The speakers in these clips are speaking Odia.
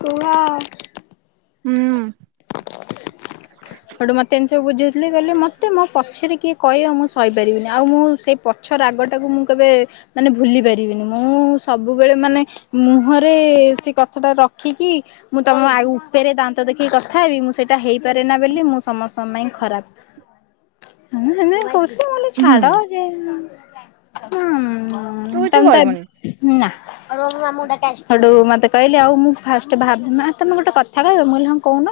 କୁହ। ହୁଁ। ହେଟୁ ମତେ ଏମିତି ସବୁ ବୁଝେଇଥିଲେ କହିଲେ ମତେ ମୋ ପଛରେ କିଏ କହିବ ମୁଁ ସହିପାରିବିନି ଆଉ ମୁଁ ସେଇ ପଛ ରାଗ ଟାକୁ ମୁଁ କେବେ ମାନେ ଭୁଲି ପାରିବିନି ମୁଁ ସବୁବେଳେ ମାନେ ମୁହଁରେ ବେଶି କଥା ଟା ରଖିକି ମୁଁ ତମ ଆ ଉପରେ ଦାନ୍ତ ଦେଖିକି କଥା ହେବି ମୁଁ ସେଇଟା ହେଇପାରେ ନା। ବୋଲି ମୁଁ ସମସ୍ତଙ୍କ ପାଇଁ ଖରାପ। ହୁଁ ହେମିତି କହୁଛି ବୋଲି ହୁଁ ଛାଡ ଯାଇ ହୁଁ। ତୁ ହଁ କିଛି ତମ ତ ଏବେ କହିବୁନି ନା। ହେଠୁ ମୋତେ କହିଲେ ଆଉ ମୁଁ ଫାଷ୍ଟ ଭାବି ତମେ ଗୋଟେ କଥା କହିବ ମୁଁ କହିଲି ହଁ କହୁନ।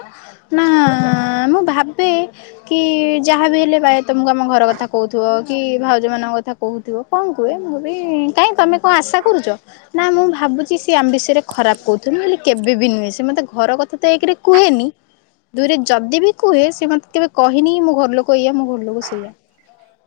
ନା। ନା ମୁଁ ଭାବେ କି ଯାହାବି ହେଲେ ବାଏ ତମକୁ ଆମ ଘର କଥା କହୁଥିବ କି ଭାଉଜ ମାନଙ୍କ କଥା କହୁଥିବ କଣ କୁହେ ମୁଁ ବି କାଇଁ ତମେ କଣ ଆଶା କରୁଛ ନା ମୁଁ ଭାବୁ ସିଏ ଆମ ବିଷୟରେ ଖରାପ କହୁଥିବ କ କେବେ ବି ନୁହେଁ ସେ ମତେ ଘର କଥା ଏକରେ ତ କୁହେନି। ଦୁଇରେ ଯଦି ବି କୁହେ ସେ ମତେ କେବେ କହିନି ମୋ ଘରଲୋକ ଏଇଆ ମୋ ଘର ଲୋକ ସେଇଆ। ହ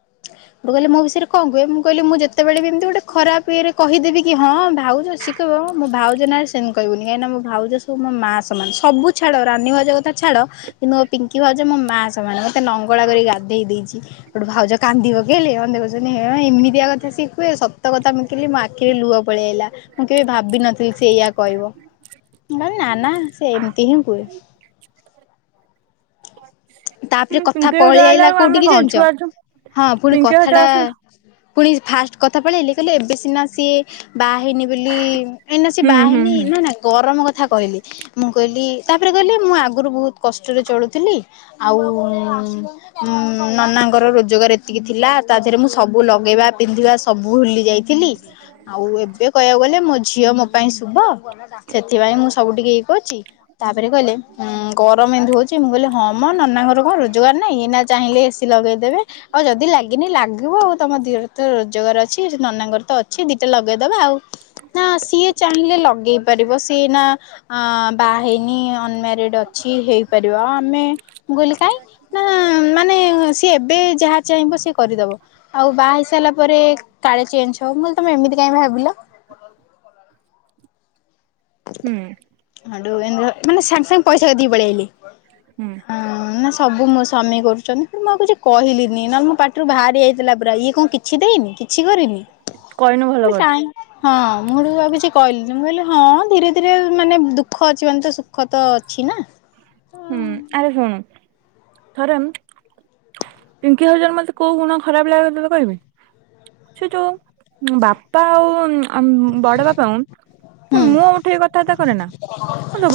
ଟୁଟୁ କହିଲ ମୋ ବିଷୟରେ କଣ କୁହେ ମୁଁ କହିଲି ମୁଁ ଯେତବେଳେ ବି ଏମିତି ଗୋଟ ଖରାଓ ଇଏରେ କହିଦେବି କି ଭାଉଜ ସିଏ କହିବ ମୋ ଭାଉଜ ନାଁରେ ସେମିତି କହିବୁନି କାହିଁକି ମୋ ଭାଉଜ ସବୁ ମୋ ମା ସମାନ ସବୁ ଛାଡ ରାନିବ ଭାଉଜ କଥା ଛାଡ଼ କିନ୍ତୁ ମୋ ପିଙ୍କି ଭାଉଜ ମୋ ମା ସମାନ ମତେ ନଙ୍ଗଳା କରି ଗାଧେଇ ଦେଇଚି ସେଇଠୁ ଭାଉଜ କାନ୍ଦିପକେଇଲେ। କହୁଛନ୍ତି ହେଇ ଏମିତିଆ କଥା ସିଏ କୁହେ ସତ କଥା ମୁଁ କିହିଲି ମୋ ଆଖିରେ ଲୁହ ପଳେଇଆଇଲା ମୁଁ କେବେ ଭାବିିନଥିଲି ଠିକ୍ ସେଇଆ କହିବ ନା ନା ସେମତି ହିଁ କୁହେ। ତାପରେ ହୁଁ କଥା ପିଙ୍କି ଭାଉଜ ପଳେଇ ଆଇଲା ବେଳକୁ ଆମେ କୋଉଠିକି କଣ ଜାଣିଛ, ଛୁଆ ଅଛୁ। ହଁ ପୁଣି ପିଙ୍କି ଭାଉଜ କଥା ଟା ଆସିଲେ ପୁଣି ଫାଷ୍ଟ କଥା ପଳେଇଲି କହିଲେ ଏବେ ସିନା ସିଏ ବାହା ହେଇନି ବୋଲି ଏଇନା ସେ ହୁଁ ବା ହୁଁ ହେଇନି ହୁଁ ନା ନା ଗରମ କ କଥା କହିଲି ମୁଁ କହିଲି ତାପରେ କହିଲି ମୁଁ ଆଗରୁ ବହୁତ କଷ୍ଟରେ ଚଳୁଥିଲି ଆଉ ଉଁ ଉଁ ନନାଙ୍କର ରୋଜଗାର ଏତିକି ଥିଲା ତା ଦେହରେ ମୁଁ ସବୁ ଲଗେଇ ଖାଇବା ପିନ୍ଧିବା ସବୁ ଭୁଲି ଯାଇଥିଲି ଆଉ ଏବେ କହିବାକୁ ଗଲେ ମୋ ଝିଅ ମୋ ପାଇଁ ଶୁଭ। ସେଥିପାଇଁ ମୁଁ ସବୁ ଟିକେ ଇ କରୁଛି ତାପରେ କହିଲେ ଉଁ ଗରମ ଏମତି ହଉଛି ମୁଁ କହିଲି ହଁ ତମ ନନା ଘର କଣ ରୋଜଗାର ନାହିଁ ଏଇନା ଚାହିଁଲେ ଏ ସି ଲଗେଇଦେବେ ଆଉ ଯଦି ଲାଗିନି ଲାଗିବ ଆଉ ତମ ଦି ଦିର ତ ରୋଜଗାର ଅଛି ନନାଙ୍କର ତ ଅଛି ଦିଟା ଲଗେଇଦବା ଆଉ। ନା ସିଏ ଚାହିଁଲେ ଲଗେଇ ପାରିବ ସିଏ ଏଇନା ଆଁ ବାହା ହେଇନି ଅନମାରେଡ ଅଛି କି ହେଇପାରିବ ଆଉ ଆମେ ମୁଁ କହିଲି କାଇଁ ନା ମାନେ ସିଏ ଏବେ ଯାହା ଚାହିଁବ ସିଏ କରିଦବ ଆଉ ବାହା ହେଇ ସା ଇଲା ପରେ କାଳେ ଚେଞ୍ଜ ହବ ମୁଁ କହିଲି ତମେ ଏମିତି କାଇଁ ଭାବିଲ। [inaudible] ହୁଁ। ମାଣ୍ଡୁଅ ବ ମାନେ ସାଙ୍ଗେ ସାଙ୍ଗେ ପଇସା କତିକି ପଳେଇ ଆଇଲେ। ହୁଁ ହଁ ନା ସବୁ ମୋ ସ୍ୱାମୀ କରୁଛନ୍ତି ମୁଁ ଆଉ କିଛି କହିଲିନି ନହେଲେ ମୋ ପାଟିରୁ ବାହାରି ଯଇଥିଲା ବେ ଇଏ କଣ କିଛି ଦେଇନି କିଛି କରିନି? କହିନୁ ଭଲ କରିଛୁ। କାଇଁ ହଁ ମୁଁ ସେଇଠୁ ଆଉ କିଛି କହିଲିନି ମୁଁ କହିଲି ହଁ ଧୀରେ ଧୀରେ ମାନେ ଦୁଃଖ ଅଛି ମାନେ ତ ସୁଖ ତ ଅଛି ନା ଅ ହୁଁ ଆରେ ଶୁଣୁ ଥରେ ପିଙ୍କି ହଜବେଣ୍ଡ ମତେ କୋଉ ଗୁଣ ଖରାପ ଲାଗେ ତତେ କହିବି। ସେ ଯୋଉ ବାପା ଆଉ ଉଁ ବଡ ବାପାଙ୍କୁ ହୁଁ ମୁହଁ ଉଠେଇ କଥାବାର୍ତ୍ତା କରେନା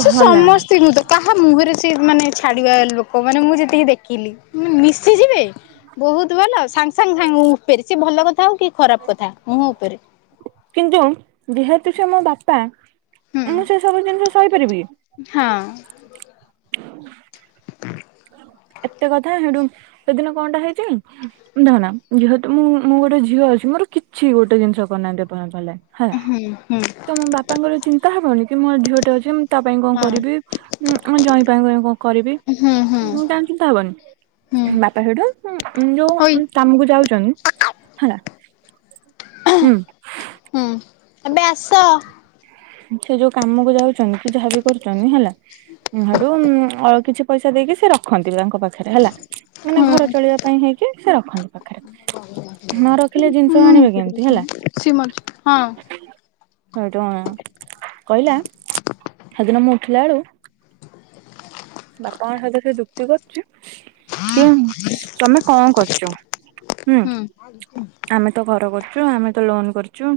ସେ ସମସ୍ତିଙ୍କୁ ତ କାହା ମୁହଁରେ ସେ ମାନେ ଛାଡିବା ଲୋକ ମାନେ ମୁଁ ଯେତିକି ଦେଖିଲି ଉଁ ମିଶିଯିବେ ବହୁତ ଭଲ ସାଙ୍ଗେ ସାଙ୍ଗେ ସାଙ୍ଗ ମୁଁ ବେଶି ଭଲ କଥା ହଉ କି ଖରାପ କଥା ମୁହଁ ଉପରେ। କିନ୍ତୁ ଯେହେତୁ ସେ ମୋ ବାପା ହୁଁ ମୁଁ ସେ ସବୁ ଜିନିଷ ସହିପାରିବି? ହଁ। [unintelligible] ଏତେ କଥା ସେଇଠୁ ସେଦିନ କଣଟା ହେଇଛି ନା ନା ଯେହେତୁ ମୁଁ ମୁଁ ଗୋଟେ ଝିଅ ଅଛି ଆମର କିଛି ଗୋଟେ ଜିନିଷ କରିନାହାନ୍ତି ଏପର୍ଯ୍ୟନ୍ତ ହେଲେ। ହଁ ହୁଁ ହୁଁ ତ ମୋ ବାପାଙ୍କର ଚିନ୍ତା ହବନି କି ମୋ ଝିଅ ଟେ ଅଛି ତା ପାଇଁ କଣ ହଁ କରିବି ଉଁ ଆମ ଜ୍ୱାଇଁ ପାଇଁ ଗୋଟେ କଣ କରିବି ହୁଁ ହୁଁ ତାଙ୍କ ଚିନ୍ତା ହୁଁ ହବନି। ବାପା ସେଇଠୁ ଉଁ ଯୋଉ ହୋଇ ଉଁ କାମକୁ ଯାଉଛନ୍ତି ହେଲା ହୁଁ ହୁଁ ଏବେ ଆସ ସେ ଯୋଉ କାମକୁ ଯାଉଛନ୍ତି କି ଯାହାବି କରୁଛନ୍ତି ହେଲା ସେଠୁ ଆଉ କିଛି ପଇସା ଦେଇକି ସେ ରଖନ୍ତି ତାଙ୍କ ପାଖରେ ହେଲା ମାନେ ହୁଁ ଘର ଚଳିବା ପାଇଁ ହେଇକି ସେ ରଖନ୍ତି ପାଖରେ ନ ରଖିଲେ ଜିନିଷ ଆଣିବେ କେମିତି ହେଲା। ହୁଁ ହଁ ସେଇଠୁ କହିଲା ସେଦିନ ମୁଁ ଉଠିଲା ବେଳୁ ବାପା ଙ୍କ ସହିତ ସେ ଯୁକ୍ତି କରୁଛି କି ତମେ କଣ କରୁଛ ଚ ହୁଁ। ଆମେ ତ ଘର କରୁଚୁ ଆମେ ତ ଲୋନ କରୁଚୁ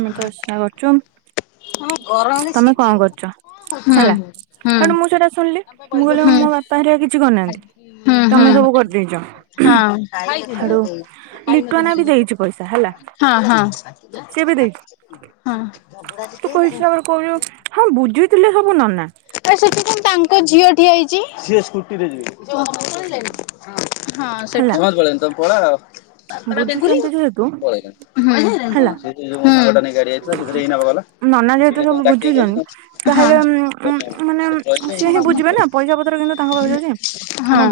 ଆମେ ତ ଏସା କରୁଚୁ। ଆମ କରୁଛ ଗରମରେ ହେଲା ସିଜିଗଲୁଣି ସେଠୁ ମୁଁ ସେଇଟା ଶୁଣିଲି ହୁଁ ମୁଁ କହିଲି ମୋ ବାପା ହେରିକା ହୁଁ। କିଛି କରିନାହାନ୍ତି ହୁଁ ତମେ ସବୁ ହୁଁ କରିଦେଇଛ ହୁଁ ସେଠୁ ହଁ। ଲିଟୁଆନା ବି ହଁ ଦେଇଛି ପଇସା ହେଲା ହଁ ହଁ। ସିଏ ବି ଦେଇଛି ଝଗଡ଼ା ଯେମିତି ତୁ ହଁ ବୁଝୁଥିଲେ ସବୁ ନନା। ଆ ସେଠି କଣ ତାଙ୍କ ଝିଅ ଠିଆ ହେଇଛି। ସମସ୍ତେ ପଳେଇନି ହେଲା ତମ ପଳାଅ। ବୁଝୁଛନ୍ତି ଯେହେତୁ ଳଣିଁା ହେଲା ଯାଇଥିଲା ସେଥିରେ ଏଇ ନବା ଗଲା ନାନା ମୁଁ ଯେହେତୁ ସେଇଟା ତମକୁ ସବୁ ଡାକିବାକୁ ଗଲି ତମେ ବୁଝୁଛନ୍ତି ତାହେଲେ ହଁ ମାନେ ସେଠି ସିଏ ହିଁ ବୁଝିବେ ରହିକି ନା ପଇସା ପତ୍ର କିନ୍ତୁ ତାଙ୍କ ପାଖକୁ ଯାଉଛି ନା। ହଁ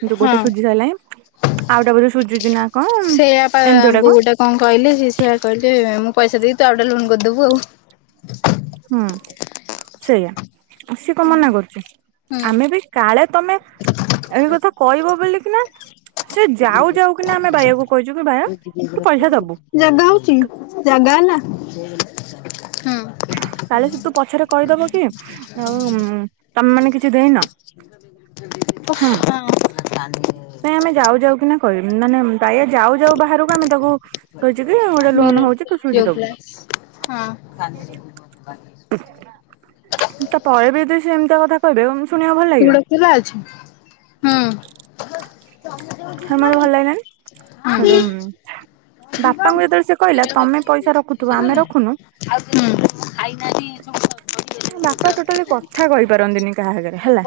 କିନ୍ତୁ ଗୋଟେ ହଁ। ସୁଝି ସାରିଲାଣି ଆଉଟା ବୋଧେ ସୁଝୁଛି ନା କଣ ସେଇଆ ପା ବୋଉ ଗୋଟେ କଣ କହିଲେ ସେ ସେଆ କହିଲେ ମୁଁ ପଇସା ଦେଇି ଆଉ ଗୋଟେ ଲୋନ୍ କରିଦବୁ ଆଉ। ସେ କଣ ମନା କରୁଛୁ ହୁଁ ଆମେ ବି କାଳେ ତମେ ଏବେ କଥା କହିବ ବୋଲି କିନା ସେ ଯାଉ ଯାଉ କିନା ଆମେ ରାଇକୁ ଜାଗା ହଉଛି ଜାଗା ହେଲା ହୁଁ। କାଳେ ସେ ତୋ ପଛରେ କହିଦବ। ହେଲା ଆଉ ତମେ ମାନେ କିଛି ଦେଇନ ହଁ। [inaudible] ନା କହିବିନି ମାନେ ବାୟା ଯାଉ ଯାଉ ବାହାରକୁ ଆମେ ତାକୁ ଭେ ମିରର ପଟେକ୍ ଗ୍ଲାସ ହଁ। ତାପରେ ବି ତୁ ସେ ଏମିତି କଥା କହିବେ। ଶୁଣିବାକୁ ଭଲ ଲାଗିବ ସେଗୁଡ଼ା ଖୋଲା ଅଛି ହୁଁ। ହ ମତେ ଭଲ ଲାଗିଲଣିି [unintelligible] ବାପାଙ୍କୁ ଯେତେବେଳେ ସେ କହିଲା ତମେ ପଇସା ରଖୁଥିବ ଆମେ ରଖୁନୁ ବାପା ଟୋଟାଲି କଥା କହିପାରନ୍ତିନି କାହା ଆଗରେ ହେଲା।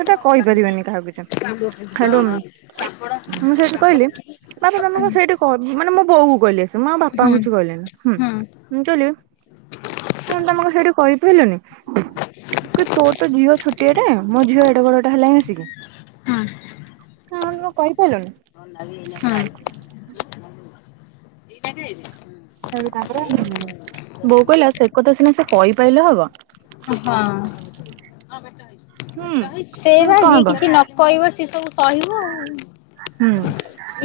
ସେ କହିପାରିବନି କାହାକୁ କିଛି। ହେଠୁ ମୁଁ ସେଇଠି କହିଲି ପଡପଡ଼ ବାପା ତମେ କ ସେଇଠି କହ ମାନେ ମୋ ବୋଉ କହିଲି ଆସି ମୁଁ ଆଉ ବାପାଙ୍କୁ କିଛି କହିଲିନି ହୁଁ ମୁଁ କହିଲି ହଁ ତମକୁ ସେଇଠି କହିପାରିଲିଲନି। ତୋ ତ ଝିଅ ଛୋଟିଆଟେ ମୋ ଝିଅ ଏଡେ ବଡଟେ ହେଲାଣି ଆସିକି ହଁ ତ କହିପାରିଲନି। ଆଚ୍ଛା। ସେ ତାପରେ ବୋଉ କହିଲା ସେ କଥା ସିନା ସେ କହିପାରିଲେ ହବ। ହଁ। ହୁଁ ସେଇ ହୁଁ ବା କଣ ଯିଏ ହବ କିଛି ନ କହିବ ସେ ସବୁ ସହିବ ଆଉ। ହୁଁ।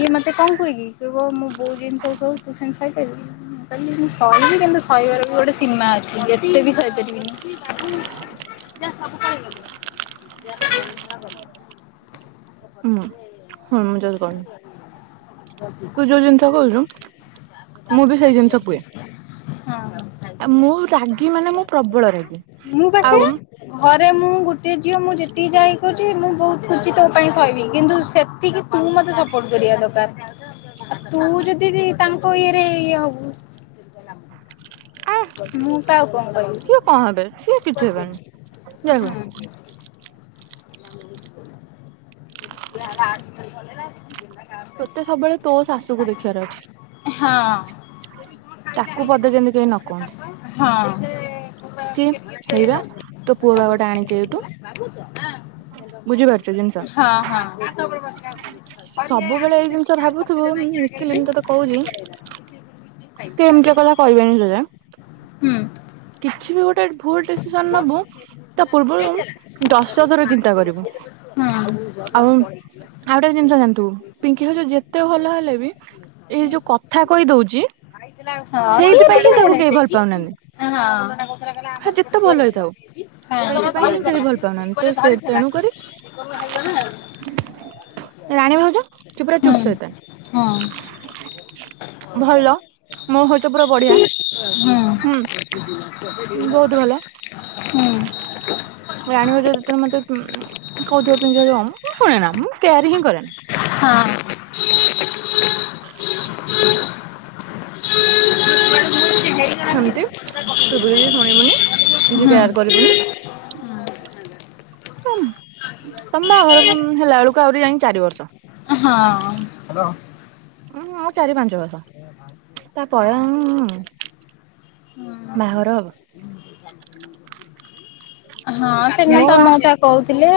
ଇଏ ମତେ କଣ କୁହେକି କହିବ ମୁଁ ବୋଉ ଯେମିତି ସବୁ ସହୁଚି ତୁ ସେମତି ସାହିପାରିବୁ। କହ ମୁଁ ଶିହିବି କିନ୍ତୁ ସହିବାର ବି ଗୋଟେ ସୀମା ଅଛି ଯେତେ ବି ଶହିପାରିବିନି। ଯ ସବ ପ ଯ କ ହୁଁ। ପଛରେ ହଁ ମୁଁ ର ଯୋଉ କହୁନି [unintelligible] ତୁ ଯୋଉ ଜିନିଷ କହୁଛୁ ମୁଁ ବି ସେଇ ଜିନିଷ ହଁ। କୁହେ। ମୁଁ ରାଗି ମାନେ ମୁଁ ପ୍ରବଳ ରାଗୀ। ମୁଁ ବା ସେଇଆ। ଘରେ ମୁ ଗେ ଝିଅ ମୁଁ ଯେତିକି ଯାହା ହେଇ କରୁଛି ମୁଁ ବହୁତ ଖୁଛି ତୋ ପାଇଁ ସହହିବି କିନ୍ତୁ ସେତିକି ତୁ ମତେ ସପୋର୍ଟ କରିବୁ। ଦ ତୁ ଯଦି ତାଙ୍କ ଇଏରେ ଇଏ ହବୁ ଆ ମୁଁ କାହାକୁ କଣ କହିବି। ସିଏ କଣ ହେବେ ସେ କିଛି ହେବେନି। ହୁଁ [inaudible] ତୋତେ ସବୁବେଳେ ତୋ ଶାଶୁକୁ ଦେଖିବାର ଅଛି। ହଁ। ତାକୁ ପଦେ କେମିତି କେହି ନ କୁହନ୍ତୁ। ହଁ। [inaudible] କି? ହେଇବା ତୋ ପୁଅ ବା ଗୋଟେ ଆଣିଚି ଏଇଟୁ। ବୁଝିପାରୁ ହଁ ହଁ। ସବୁବେଳେ କହୁଚି ସେ ଏମିତିଆ କଥା କହିବେନି ତତେ। ହୁଁ। କିଛି ବି ଗୋଟେ ଭୁଲ ଡିସିସନ ନବୁ ତା ପୂର୍ବରୁ ଦଶ ଥର ଚିନ୍ତା କରିବୁ ଆଉ ହୁଁ। ଆଉ ଗୋଟାକ ଜିନିଷ ଜାଣିଥୁବୁ ପିଙ୍କି ସହିତ ଯେତେ ଭଲ ହେଲେ ବି ଏଇ ଯୋଉ କଥା କହିଦଉଚି ହଁ ସିଏ ଟିକେ ଅଁହଁ। ପାଉନାହାନ୍ତି ସେ ଯେତେ ଭଲ ହେଇଥାଉ ସେଇଥିପାଇଁ ହିଁ କେହି ଭଲ ପାଉନାହାନ୍ତି ତ ସେ ହଁ। ହ [inaudible] ରାଣୀ ଭାଉଜ ସେ ପୁରା ହୁଁ ଚୁପ ସଇତାନ୍। ହୁଁ ଭଲ। ମୋ ହଇତ ପୁରା ବଢିଆ। ହୁଁ ବହୁତ ଭଲ। ହଁ ରାଣୀ ଭାଉଜ ଯେତେବେଳେ ମତେ ପୁମ୍ ଉଁ କହୁଥିବେ ପିନ୍ଧେଇଦିଅମ୍ ମୁଁ ଶୁଣେ ନା ମୁଁ କେୟାର ହିଁ କରେନା। ହଁ। ହ [inaudible] ହେମତି ତୁ ବି କିଛି ଶୁଣିବୁନି। କିଛି କେୟାର କରିବୁନି। [inaudible] ତମ୍ ତମ ବାହାଘର ପୁମ୍ ହେଲା ବେଳକୁ ଆହୁରି ଯାଇଁ ଚାରି ବର୍ଷ। ହଁ ଅ। ହଁ ଆଉ ଚାରି ପାଞ୍ଚ ବର୍ଷ। ତା ହଁ ପରେ ଅଂ ମ୍ ମ୍ ମ୍। ହଁ। ହଁ ସେଦିନ ବି ମୋ ତମ ବା ତା କହୁଥିଲେ।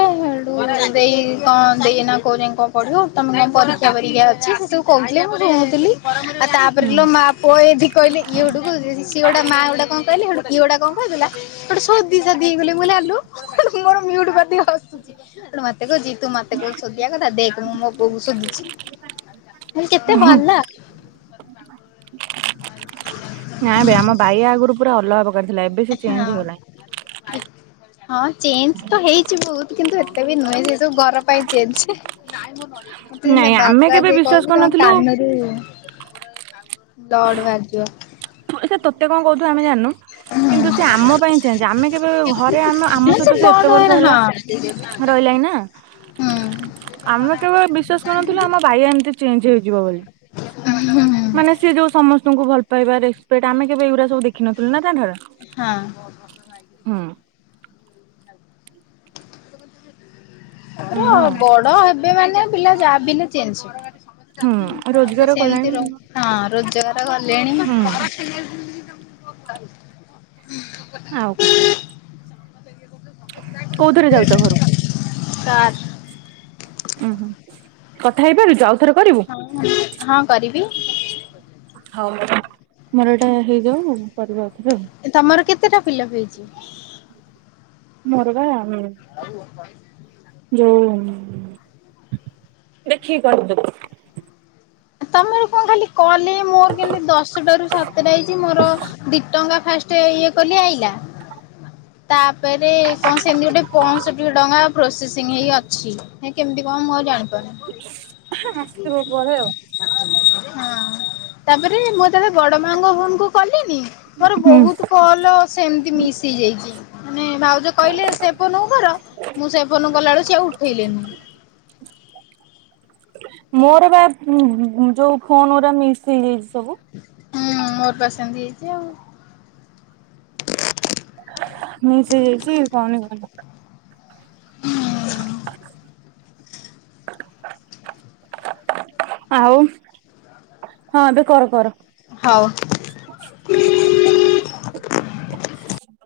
ଦେଇ କଣ ଦେଇ ନା କୋଉ ଯାଏଁ କଁ ପଢିବୁ। ତମେ କାଇଁ ପରୀକ୍ଷା ବରୀକ୍ଷା ଅଛି କିନ୍ତୁ କଉଥିଲେ ମୁଁ ଶୁଣୁଥିଲି। ଆଉ ତାପରେ ହୁଁ ଲୋ ମା ପୁଅ ଏଠି କହିଲେ ଇଏ ହୁଡୁ କୁ [unintelligible] କିଏ ଗୋଟେ ମା ଗୋଟେ କଣ କହିଲେ ସେଇଡୁ ଇଏ ଗୋଟା କଣ କହିଥିଲା ସେଇଟୁ ସୋଦି ସାଦି ହେଇଗଲେ। ମୁଁ କହିଲି ଆଲୋ ମୋର ମିଉଟ ପାଟି ହସୁଚି। ଦେଖୁଚି ତୁ ମତେ କୋଉ ଶୋଦିଆ କଥା ଦେଖ୍ ମୁଁ ମୋ ବୋଉ କୁ ଶୋଦୁଚି। ମୁଁ [unintelligible] କେତେ ଭଲା। ନା ବେ ଆମ ବାଇଆ ଆଗରୁ ପୁରା ଅଲଗା ପ ହଁ ଚେଞ୍ଜ୍ ତ ହେଇଚି ବହୁତ୍ କିନ୍ତୁ ଏତ୍ ଏବେ ବି ନୁହେଁ ସେ ସବୁ ଘର ପାଇଁ ଚେଞ୍ଜ୍ [unintelligible] ନାଇଁ ଆମେ କେବେ ବିଶ୍ଵାସ ତମ କରିନଥିଲୁ କାନରୁ ଦଡ୍ ବାଜିବ। ଏଇ ସିଏ ତତେ କଣ କହୁଥିବ ଆମେ ଜାଣିନୁ। କିନ୍ତୁ ସେ ଆମ ପାଇଁ ଚେଞ୍ଜ। ଆମେ କେବେ ଘରେ ଆମେ ଆମ ହୁଁ ସହିତ ସେ ବ୍ଲଡ ଏତେ ଏଇନା ବର୍ଷ ହେଲା ହଁ ରହିଲାଣି ନା ହୁଁ। ଆମେ କେବଳ ବିଶ୍ୱାସ କରୁନଥିଲୁ ଆମ ବାୟା ଏମିତି ଚେଞ୍ଜ ହେଇଯିବ ବୋଲି। ମାନେ ସିଏ ଯୋଉ ସମସ୍ତଙ୍କୁ ଭଲ ପାଇବା ରେସପେକ୍ଟ ଆମେ କେବେ ଏଇଗୁରା ସବୁ ଦେଖ ଖିନଥିଲୁ ନା ତା ଘର ହଁ ହୁଁ। ହୁଁ [unintelligible] ବଡ ହେବେ ମାନେ ପିଲା ଯା ବି ନା ଚେଞ୍ଜ୍। ହୁଁ ସେ ରୋଜଗାର ସେମତି କଲାଣି ରହୁ। ହଁ ରୋଜଗାର କଲେଣି? ହୁଁ ଆଉ କଣ। କୋଉଥିରେ ଯାଉଚ ଘରୁକୁ? କାର୍। ଉହୁଁ କଥା ହେଇପାରୁଚ ଆଉ ହଁ କରିବି। ହଉ ମୋର ମୋର ଏଇଟା ହେଇଯାଉ ମୁଁ କରିବି ଆଉ। ତମର କେତେଟା ଫିଲପ୍ ହେଇଛି? ମୋର ବା ହଉ। ଯଉ ଦେଖିକି କରନ୍ତୁ। ତମର କଣ ଖାଲି କଲେ ମୋର କେମିତି ଦଶଟ ରୁ ସାତଟା ହେଇଛି ମୋର ଦି ଟଙ୍କା ଫାଷ୍ଟ ଇଏ କଲି ଆଇଲା ତାପରେ କଣ ସେମିତି ଗୋଟେ ପଞ୍ଚଷଠି ଟଙ୍କା ପ୍ରୋସେସ ସିଂ ହେଇକି ଅଛି ହେଁ କେମିତି କଣ ମୁଁ ଆଉ ଜାଣି ଆସିବ ପରେ ଆଉ। ହଁ ତାପରେ ମ ତେବେଳେ ବଡ଼ମାଙ୍କ ଫୋନକୁ କଲିନି ମୋର ହୁଁ ବହୁତ କଲ୍ ସେମତି ମିସ୍ ହେଇଯାଇଛି। ମାନେ ଭାଉଜ କହିଲେ ସେ ଫୋନକୁ କର ମୁଁ ସେ ଫୋନକୁ କଲାବେଳକୁ ସ ଆଉ ଉଠେଇଲିନି। [unintelligible] ମୋର ବା ଉ ଯୋଉ ଫୋନଗୁରା ମିସ୍ ହେଇଯାଇଛି ସବୁ। ହୁଁ ମୋର ପା ସେମିତି ହେଇଛି ଆଉ। ମିସ୍ ହେଈଯାଇଛି କହନି କହନି। ହୁଁ। [inaudible] ଆଉ ହଁ ଏବେ କର କର। ହଉ। [unintelligible]